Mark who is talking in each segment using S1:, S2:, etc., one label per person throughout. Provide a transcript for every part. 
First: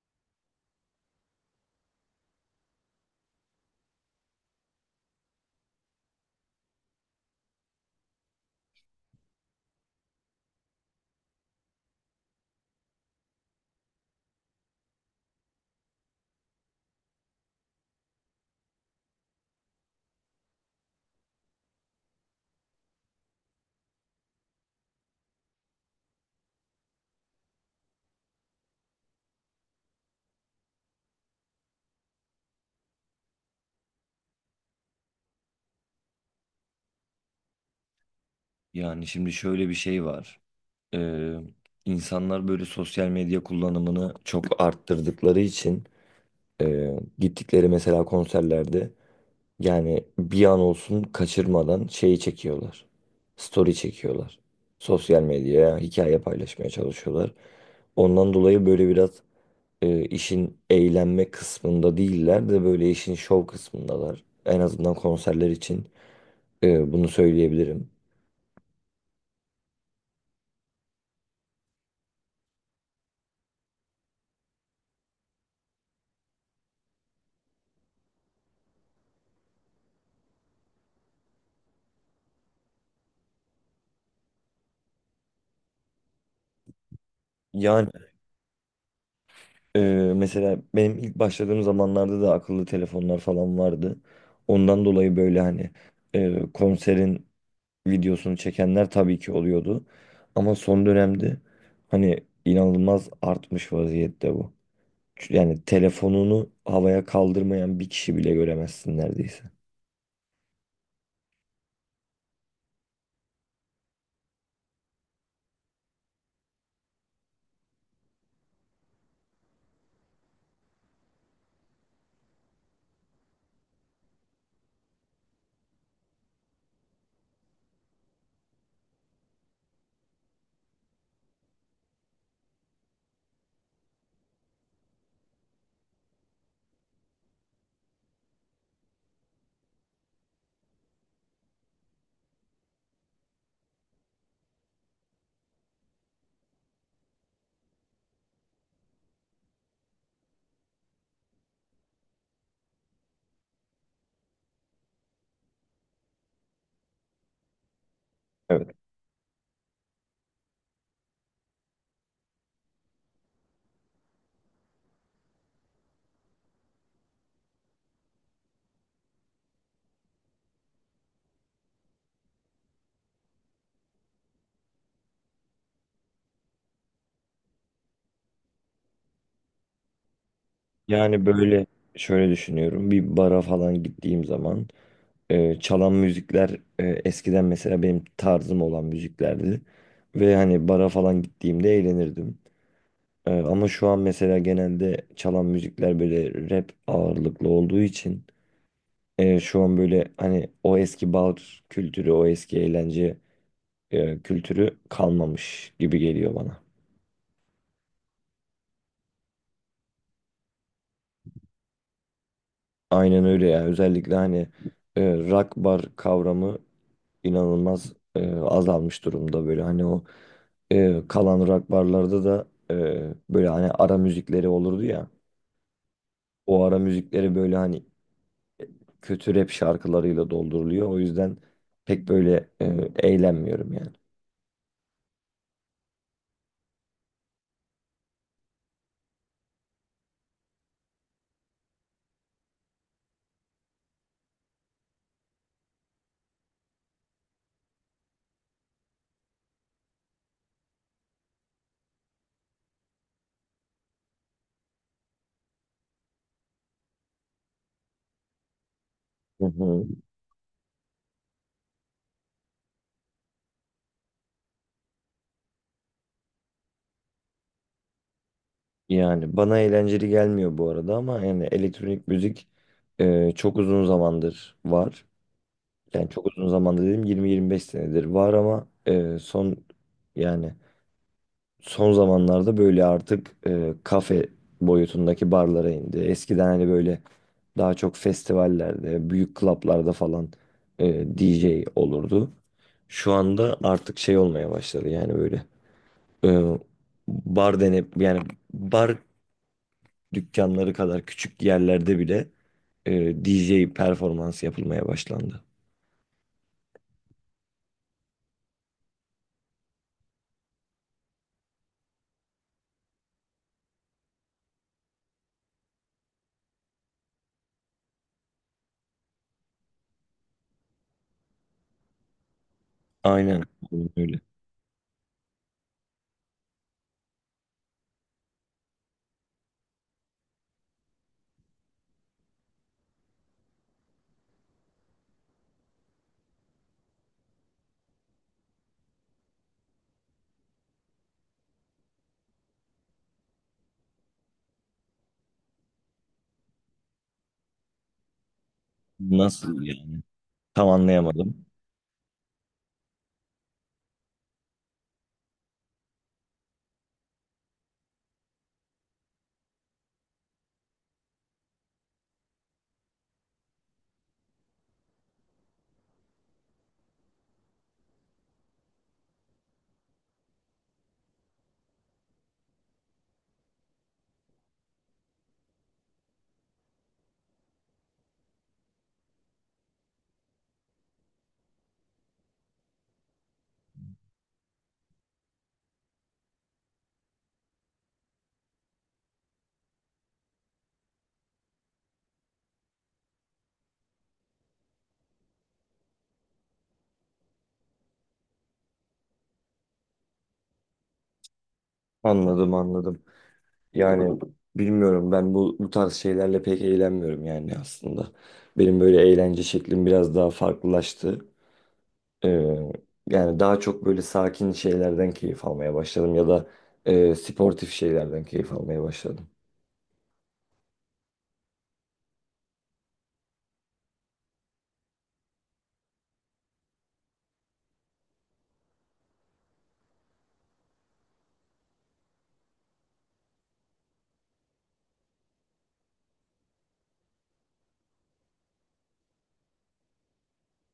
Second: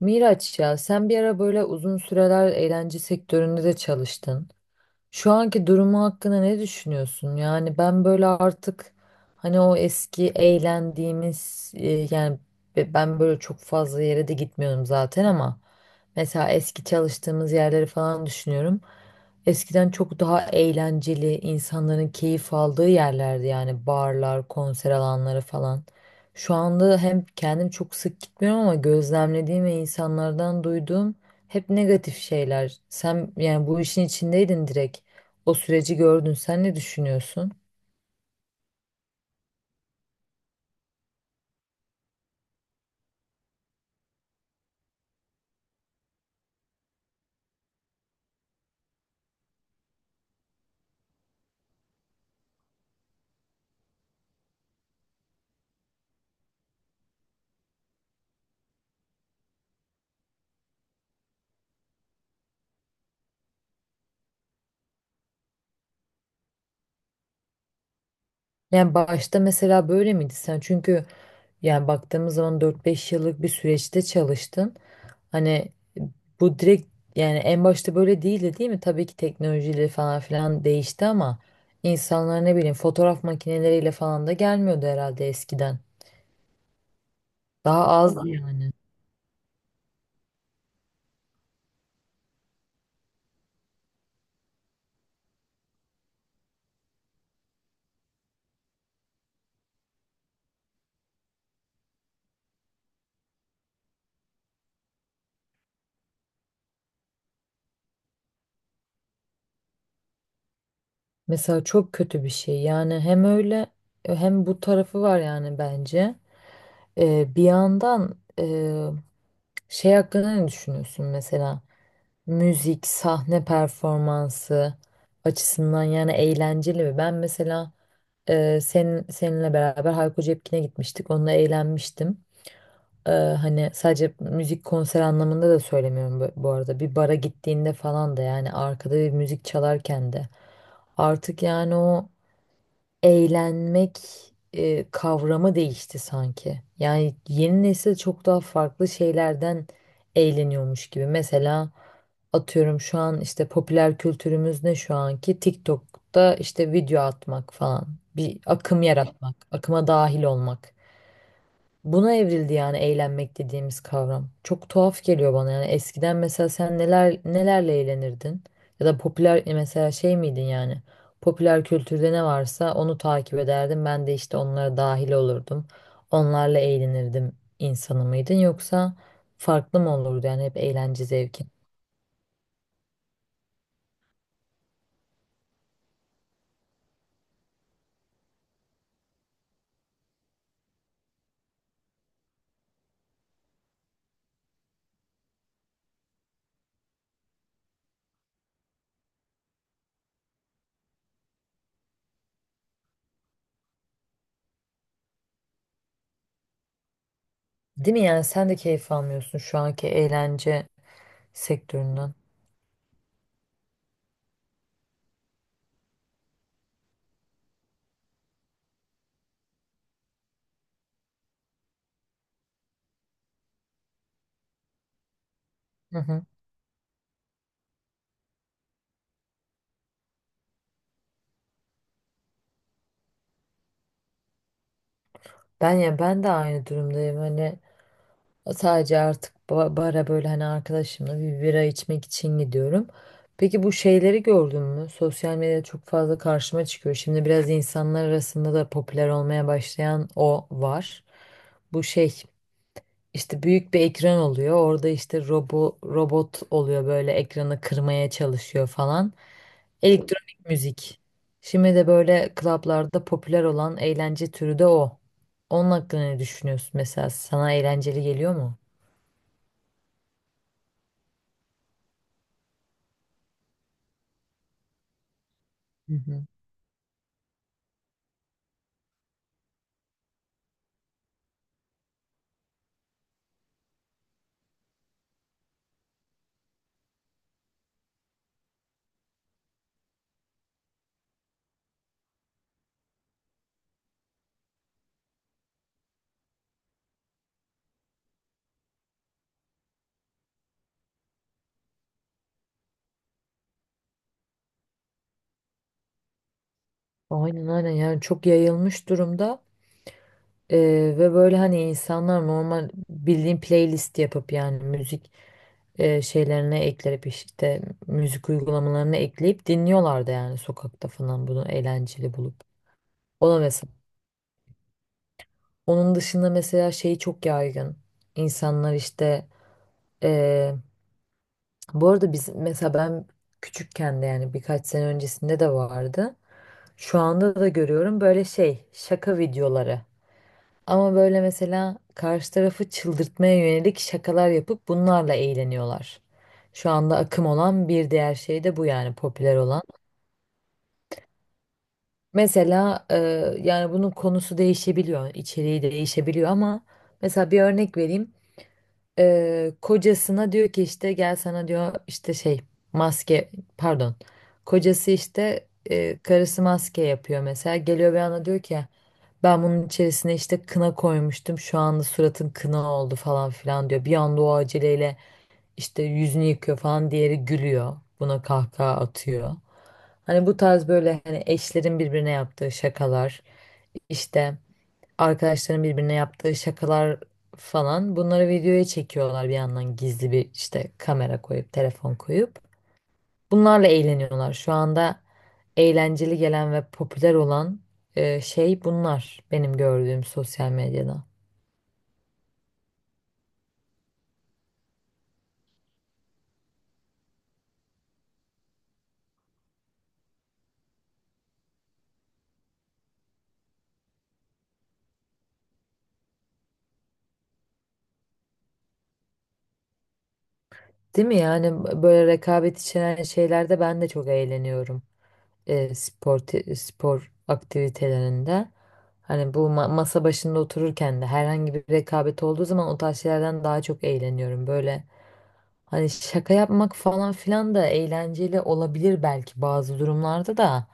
S1: Miraç, ya sen bir ara böyle uzun süreler eğlence sektöründe de çalıştın. Şu anki durumu hakkında ne düşünüyorsun? Yani ben böyle artık hani o eski eğlendiğimiz yani ben böyle çok fazla yere de gitmiyorum zaten ama mesela eski çalıştığımız yerleri falan düşünüyorum. Eskiden çok daha eğlenceli insanların keyif aldığı yerlerdi yani barlar, konser alanları falan. Şu anda hem kendim çok sık gitmiyorum ama gözlemlediğim ve insanlardan duyduğum hep negatif şeyler. Sen yani bu işin içindeydin direkt. O süreci gördün. Sen ne düşünüyorsun?
S2: Yani şimdi şöyle bir şey var. Ee, insanlar böyle sosyal medya kullanımını çok arttırdıkları için e, gittikleri mesela konserlerde yani bir an olsun kaçırmadan şeyi çekiyorlar. Story çekiyorlar. Sosyal medyaya hikaye paylaşmaya çalışıyorlar. Ondan dolayı böyle biraz işin eğlenme kısmında değiller de böyle işin şov kısmındalar. En azından konserler için bunu söyleyebilirim.
S1: Yani başta mesela böyle miydi sen? Çünkü yani baktığımız zaman dört beş yıllık bir süreçte çalıştın. Hani bu direkt yani en başta böyle değildi değil mi? Tabii ki teknolojiyle falan filan değişti ama insanlar ne bileyim fotoğraf makineleriyle falan da gelmiyordu herhalde eskiden. Daha
S2: Yani
S1: az yani.
S2: Ee, mesela benim ilk başladığım zamanlarda da akıllı telefonlar falan vardı. Ondan dolayı böyle hani konserin videosunu çekenler tabii ki oluyordu. Ama son dönemde hani inanılmaz artmış vaziyette bu. Yani telefonunu havaya kaldırmayan bir kişi bile göremezsin neredeyse.
S1: Mesela çok kötü bir şey. Yani hem öyle hem bu tarafı var yani bence. Bir yandan şey hakkında ne düşünüyorsun mesela? Müzik, sahne performansı açısından yani eğlenceli mi? Ben mesela seninle beraber Hayko Cepkin'e gitmiştik. Onunla eğlenmiştim. E, hani sadece müzik konser anlamında da söylemiyorum bu, bu arada. Bir bara gittiğinde falan da yani arkada bir müzik çalarken de. Artık yani o eğlenmek kavramı değişti sanki. Yani yeni nesil çok daha farklı şeylerden eğleniyormuş gibi. Mesela atıyorum şu an işte popüler kültürümüz ne şu anki? TikTok'ta işte video atmak falan. Bir
S2: Evet.
S1: akım yaratmak, akıma dahil olmak. Buna evrildi yani eğlenmek dediğimiz kavram. Çok tuhaf geliyor bana yani eskiden mesela sen neler nelerle eğlenirdin? Ya da popüler mesela şey miydin yani? Popüler kültürde ne varsa onu takip ederdim. Ben de işte onlara dahil olurdum. Onlarla eğlenirdim insanı mıydın yoksa farklı mı olurdu yani hep eğlence
S2: Yani
S1: zevki?
S2: böyle şöyle düşünüyorum. Bir bara falan gittiğim zaman çalan müzikler eskiden mesela benim tarzım olan müziklerdi. Ve hani bara falan gittiğimde eğlenirdim. Ama şu an mesela genelde çalan müzikler böyle rap ağırlıklı olduğu için şu an böyle hani o eski bar kültürü, o eski eğlence kültürü kalmamış gibi geliyor bana.
S1: Değil mi, yani sen de keyif almıyorsun şu anki eğlence sektöründen.
S2: Aynen öyle ya. Özellikle hani rock bar kavramı inanılmaz azalmış durumda, böyle hani o kalan rock barlarda da böyle hani ara müzikleri olurdu ya,
S1: Hı hı.
S2: o ara müzikleri böyle hani kötü rap şarkılarıyla dolduruluyor, o yüzden pek böyle eğlenmiyorum yani.
S1: Ben, ya ben de aynı durumdayım. Hani sadece artık bara böyle hani arkadaşımla bir bira içmek için gidiyorum. Peki bu şeyleri gördün mü? Sosyal medyada çok fazla karşıma çıkıyor. Şimdi biraz insanlar arasında da popüler olmaya başlayan o var. Bu şey işte büyük bir ekran oluyor. Orada işte robot oluyor böyle ekranı kırmaya çalışıyor falan.
S2: Hı hı.
S1: Elektronik müzik. Şimdi de böyle klaplarda popüler olan eğlence türü de o. Onun hakkında ne düşünüyorsun mesela? Sana eğlenceli geliyor mu?
S2: Yani bana eğlenceli gelmiyor bu arada, ama yani elektronik müzik çok uzun zamandır var.
S1: Hı
S2: Yani çok
S1: hı.
S2: uzun zamanda dedim, 20-25 senedir var, ama son yani son zamanlarda böyle artık kafe boyutundaki barlara indi. Eskiden hani böyle daha çok festivallerde, büyük klaplarda falan DJ olurdu. Şu anda artık şey olmaya başladı, yani böyle e, bar denip yani bar dükkanları kadar küçük yerlerde bile DJ performans yapılmaya başlandı.
S1: Aynen aynen, yani çok yayılmış durumda. Ee, Ve böyle hani insanlar normal bildiğin playlist yapıp yani müzik şeylerine ekleyip işte müzik uygulamalarına ekleyip dinliyorlardı yani sokakta falan bunu eğlenceli bulup. O da
S2: Aynen
S1: mesela.
S2: aynen öyle.
S1: Onun dışında mesela şey çok yaygın. İnsanlar işte, e, bu arada biz mesela ben küçükken de yani birkaç sene öncesinde de vardı. Şu anda da görüyorum böyle şey şaka videoları. Ama böyle mesela karşı tarafı çıldırtmaya yönelik şakalar yapıp bunlarla eğleniyorlar. Şu anda akım olan bir diğer şey de bu yani popüler
S2: Nasıl
S1: olan.
S2: yani? Tam anlayamadım.
S1: Mesela yani bunun konusu değişebiliyor, içeriği değişebiliyor ama mesela bir örnek vereyim. E, kocasına diyor ki işte gel sana diyor işte şey maske, pardon. Kocası işte karısı maske yapıyor mesela. Geliyor bir anda diyor ki ben bunun içerisine işte kına koymuştum. Şu anda suratın kına oldu falan filan diyor. Bir anda o aceleyle işte yüzünü yıkıyor falan. Diğeri gülüyor. Buna kahkaha atıyor. Hani bu tarz böyle hani eşlerin birbirine yaptığı şakalar, işte arkadaşların birbirine yaptığı şakalar falan bunları videoya çekiyorlar bir yandan gizli bir işte kamera koyup telefon koyup. Bunlarla eğleniyorlar. Şu anda eğlenceli gelen ve popüler olan şey bunlar benim gördüğüm sosyal medyada.
S2: Anladım anladım. Yani bilmiyorum, ben bu tarz şeylerle pek eğlenmiyorum yani aslında. Benim böyle eğlence şeklim biraz daha farklılaştı. Ee, yani daha çok böyle sakin şeylerden keyif almaya başladım, ya da sportif şeylerden keyif almaya başladım.
S1: Değil mi? Yani böyle rekabet içeren şeylerde ben de çok eğleniyorum. Spor aktivitelerinde hani bu masa başında otururken de herhangi bir rekabet olduğu zaman o tarz şeylerden daha çok eğleniyorum. Böyle hani şaka yapmak falan filan da eğlenceli olabilir belki bazı durumlarda da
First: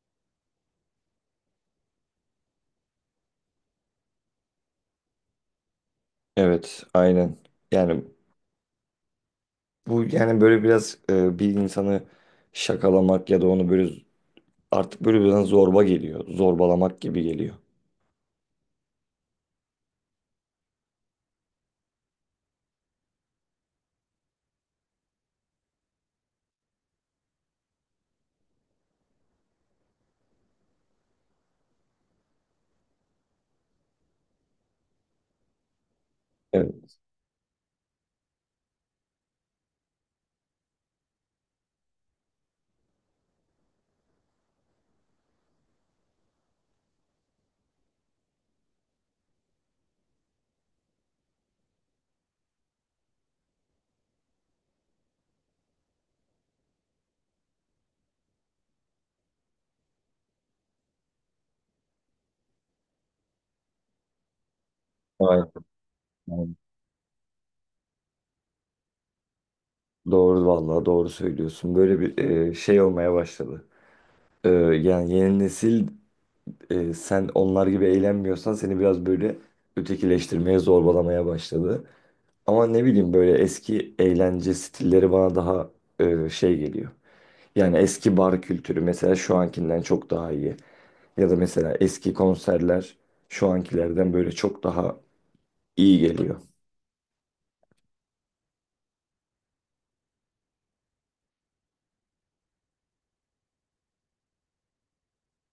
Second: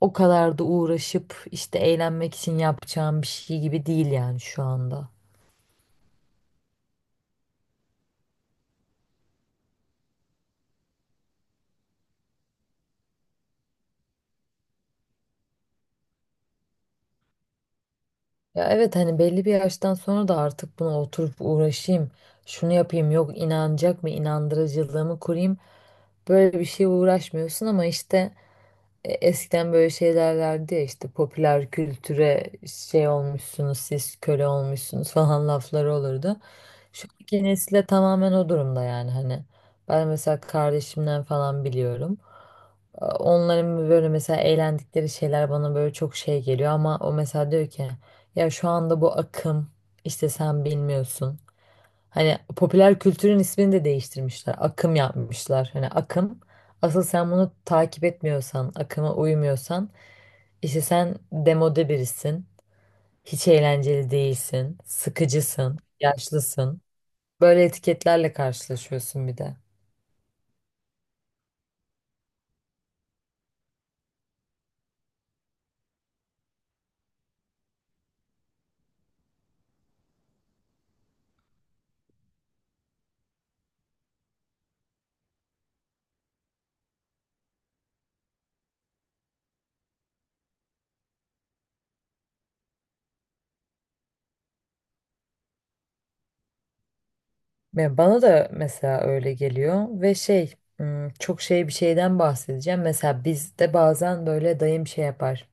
S1: o kadar da uğraşıp işte eğlenmek için yapacağım bir şey gibi değil yani şu anda.
S2: Evet, aynen. Yani bu yani böyle biraz bir insanı şakalamak ya da onu böyle artık böyle biraz zorba geliyor. Zorbalamak gibi geliyor.
S1: Ya evet, hani belli bir yaştan sonra da artık buna oturup uğraşayım. Şunu yapayım yok inanacak mı, inandırıcılığımı kurayım. Böyle bir şeye uğraşmıyorsun ama işte, eskiden böyle şey derlerdi ya işte popüler kültüre şey olmuşsunuz siz, köle olmuşsunuz falan lafları olurdu.
S2: Evet.
S1: Şu anki nesile tamamen o durumda yani hani ben mesela kardeşimden falan biliyorum. E, Onların böyle mesela eğlendikleri şeyler bana böyle çok şey geliyor ama o mesela diyor ki ya şu anda bu akım işte sen bilmiyorsun. Hani popüler kültürün ismini de değiştirmişler. Akım yapmışlar. Hani akım asıl sen bunu takip etmiyorsan, akıma uymuyorsan, işte sen demode birisin, hiç eğlenceli değilsin,
S2: Aynen,
S1: sıkıcısın,
S2: aynen.
S1: yaşlısın. Böyle etiketlerle karşılaşıyorsun bir de.
S2: Doğru vallahi, doğru söylüyorsun. Böyle bir şey olmaya başladı. Yani yeni nesil, sen onlar gibi eğlenmiyorsan seni biraz böyle ötekileştirmeye, zorbalamaya başladı. Ama ne bileyim, böyle eski eğlence stilleri bana daha şey geliyor. Yani eski bar kültürü mesela şu ankinden çok daha iyi. Ya da mesela eski konserler şu ankilerden böyle çok daha iyi geliyor.
S1: Ya bana da mesela öyle geliyor ve çok şey bir şeyden bahsedeceğim. Mesela bizde bazen böyle dayım şey yapar.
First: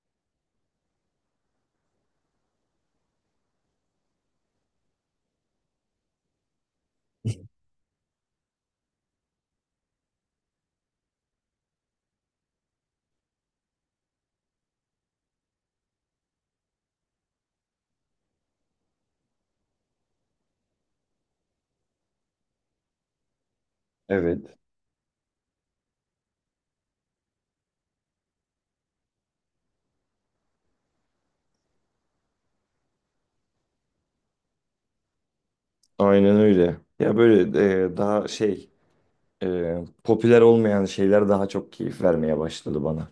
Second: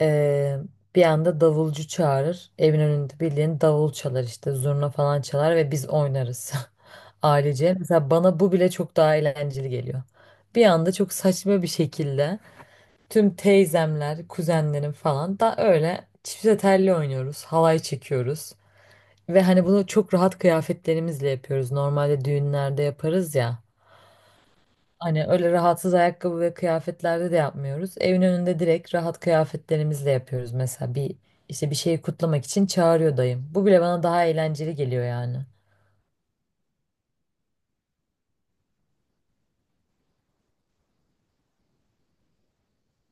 S1: Ee, Bir anda davulcu çağırır. Evin önünde bildiğin davul çalar işte zurna falan çalar ve biz oynarız. Ailece. Mesela bana bu bile çok daha eğlenceli geliyor. Bir anda çok saçma bir şekilde tüm teyzemler, kuzenlerim falan da öyle çifte telli oynuyoruz. Halay çekiyoruz. Ve hani bunu çok rahat kıyafetlerimizle yapıyoruz. Normalde düğünlerde yaparız ya.
S2: Evet.
S1: Hani öyle rahatsız ayakkabı ve kıyafetlerde de yapmıyoruz. Evin önünde direkt rahat kıyafetlerimizle yapıyoruz. Mesela bir işte bir şeyi kutlamak için çağırıyor dayım. Bu bile bana daha eğlenceli geliyor yani.
S2: Aynen öyle. Ya böyle daha şey popüler olmayan şeyler daha çok keyif vermeye başladı bana.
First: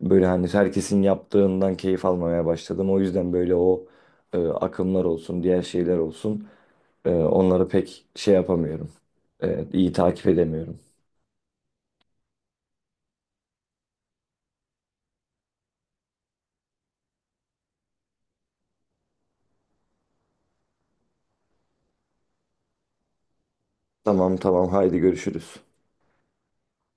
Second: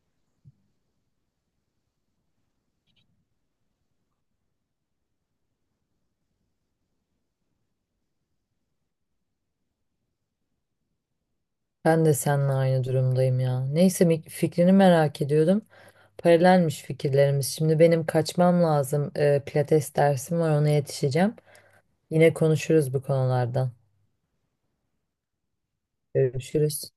S2: Böyle hani herkesin yaptığından keyif almamaya başladım. O yüzden böyle o akımlar olsun, diğer şeyler olsun onları pek şey yapamıyorum. İyi takip edemiyorum.
S1: Ben de seninle aynı durumdayım ya. Neyse, fikrini merak ediyordum. Paralelmiş fikirlerimiz. Şimdi benim kaçmam lazım. Pilates dersim var, ona yetişeceğim. Yine konuşuruz bu konulardan.
S2: Tamam tamam, haydi görüşürüz.
S1: Görüşürüz.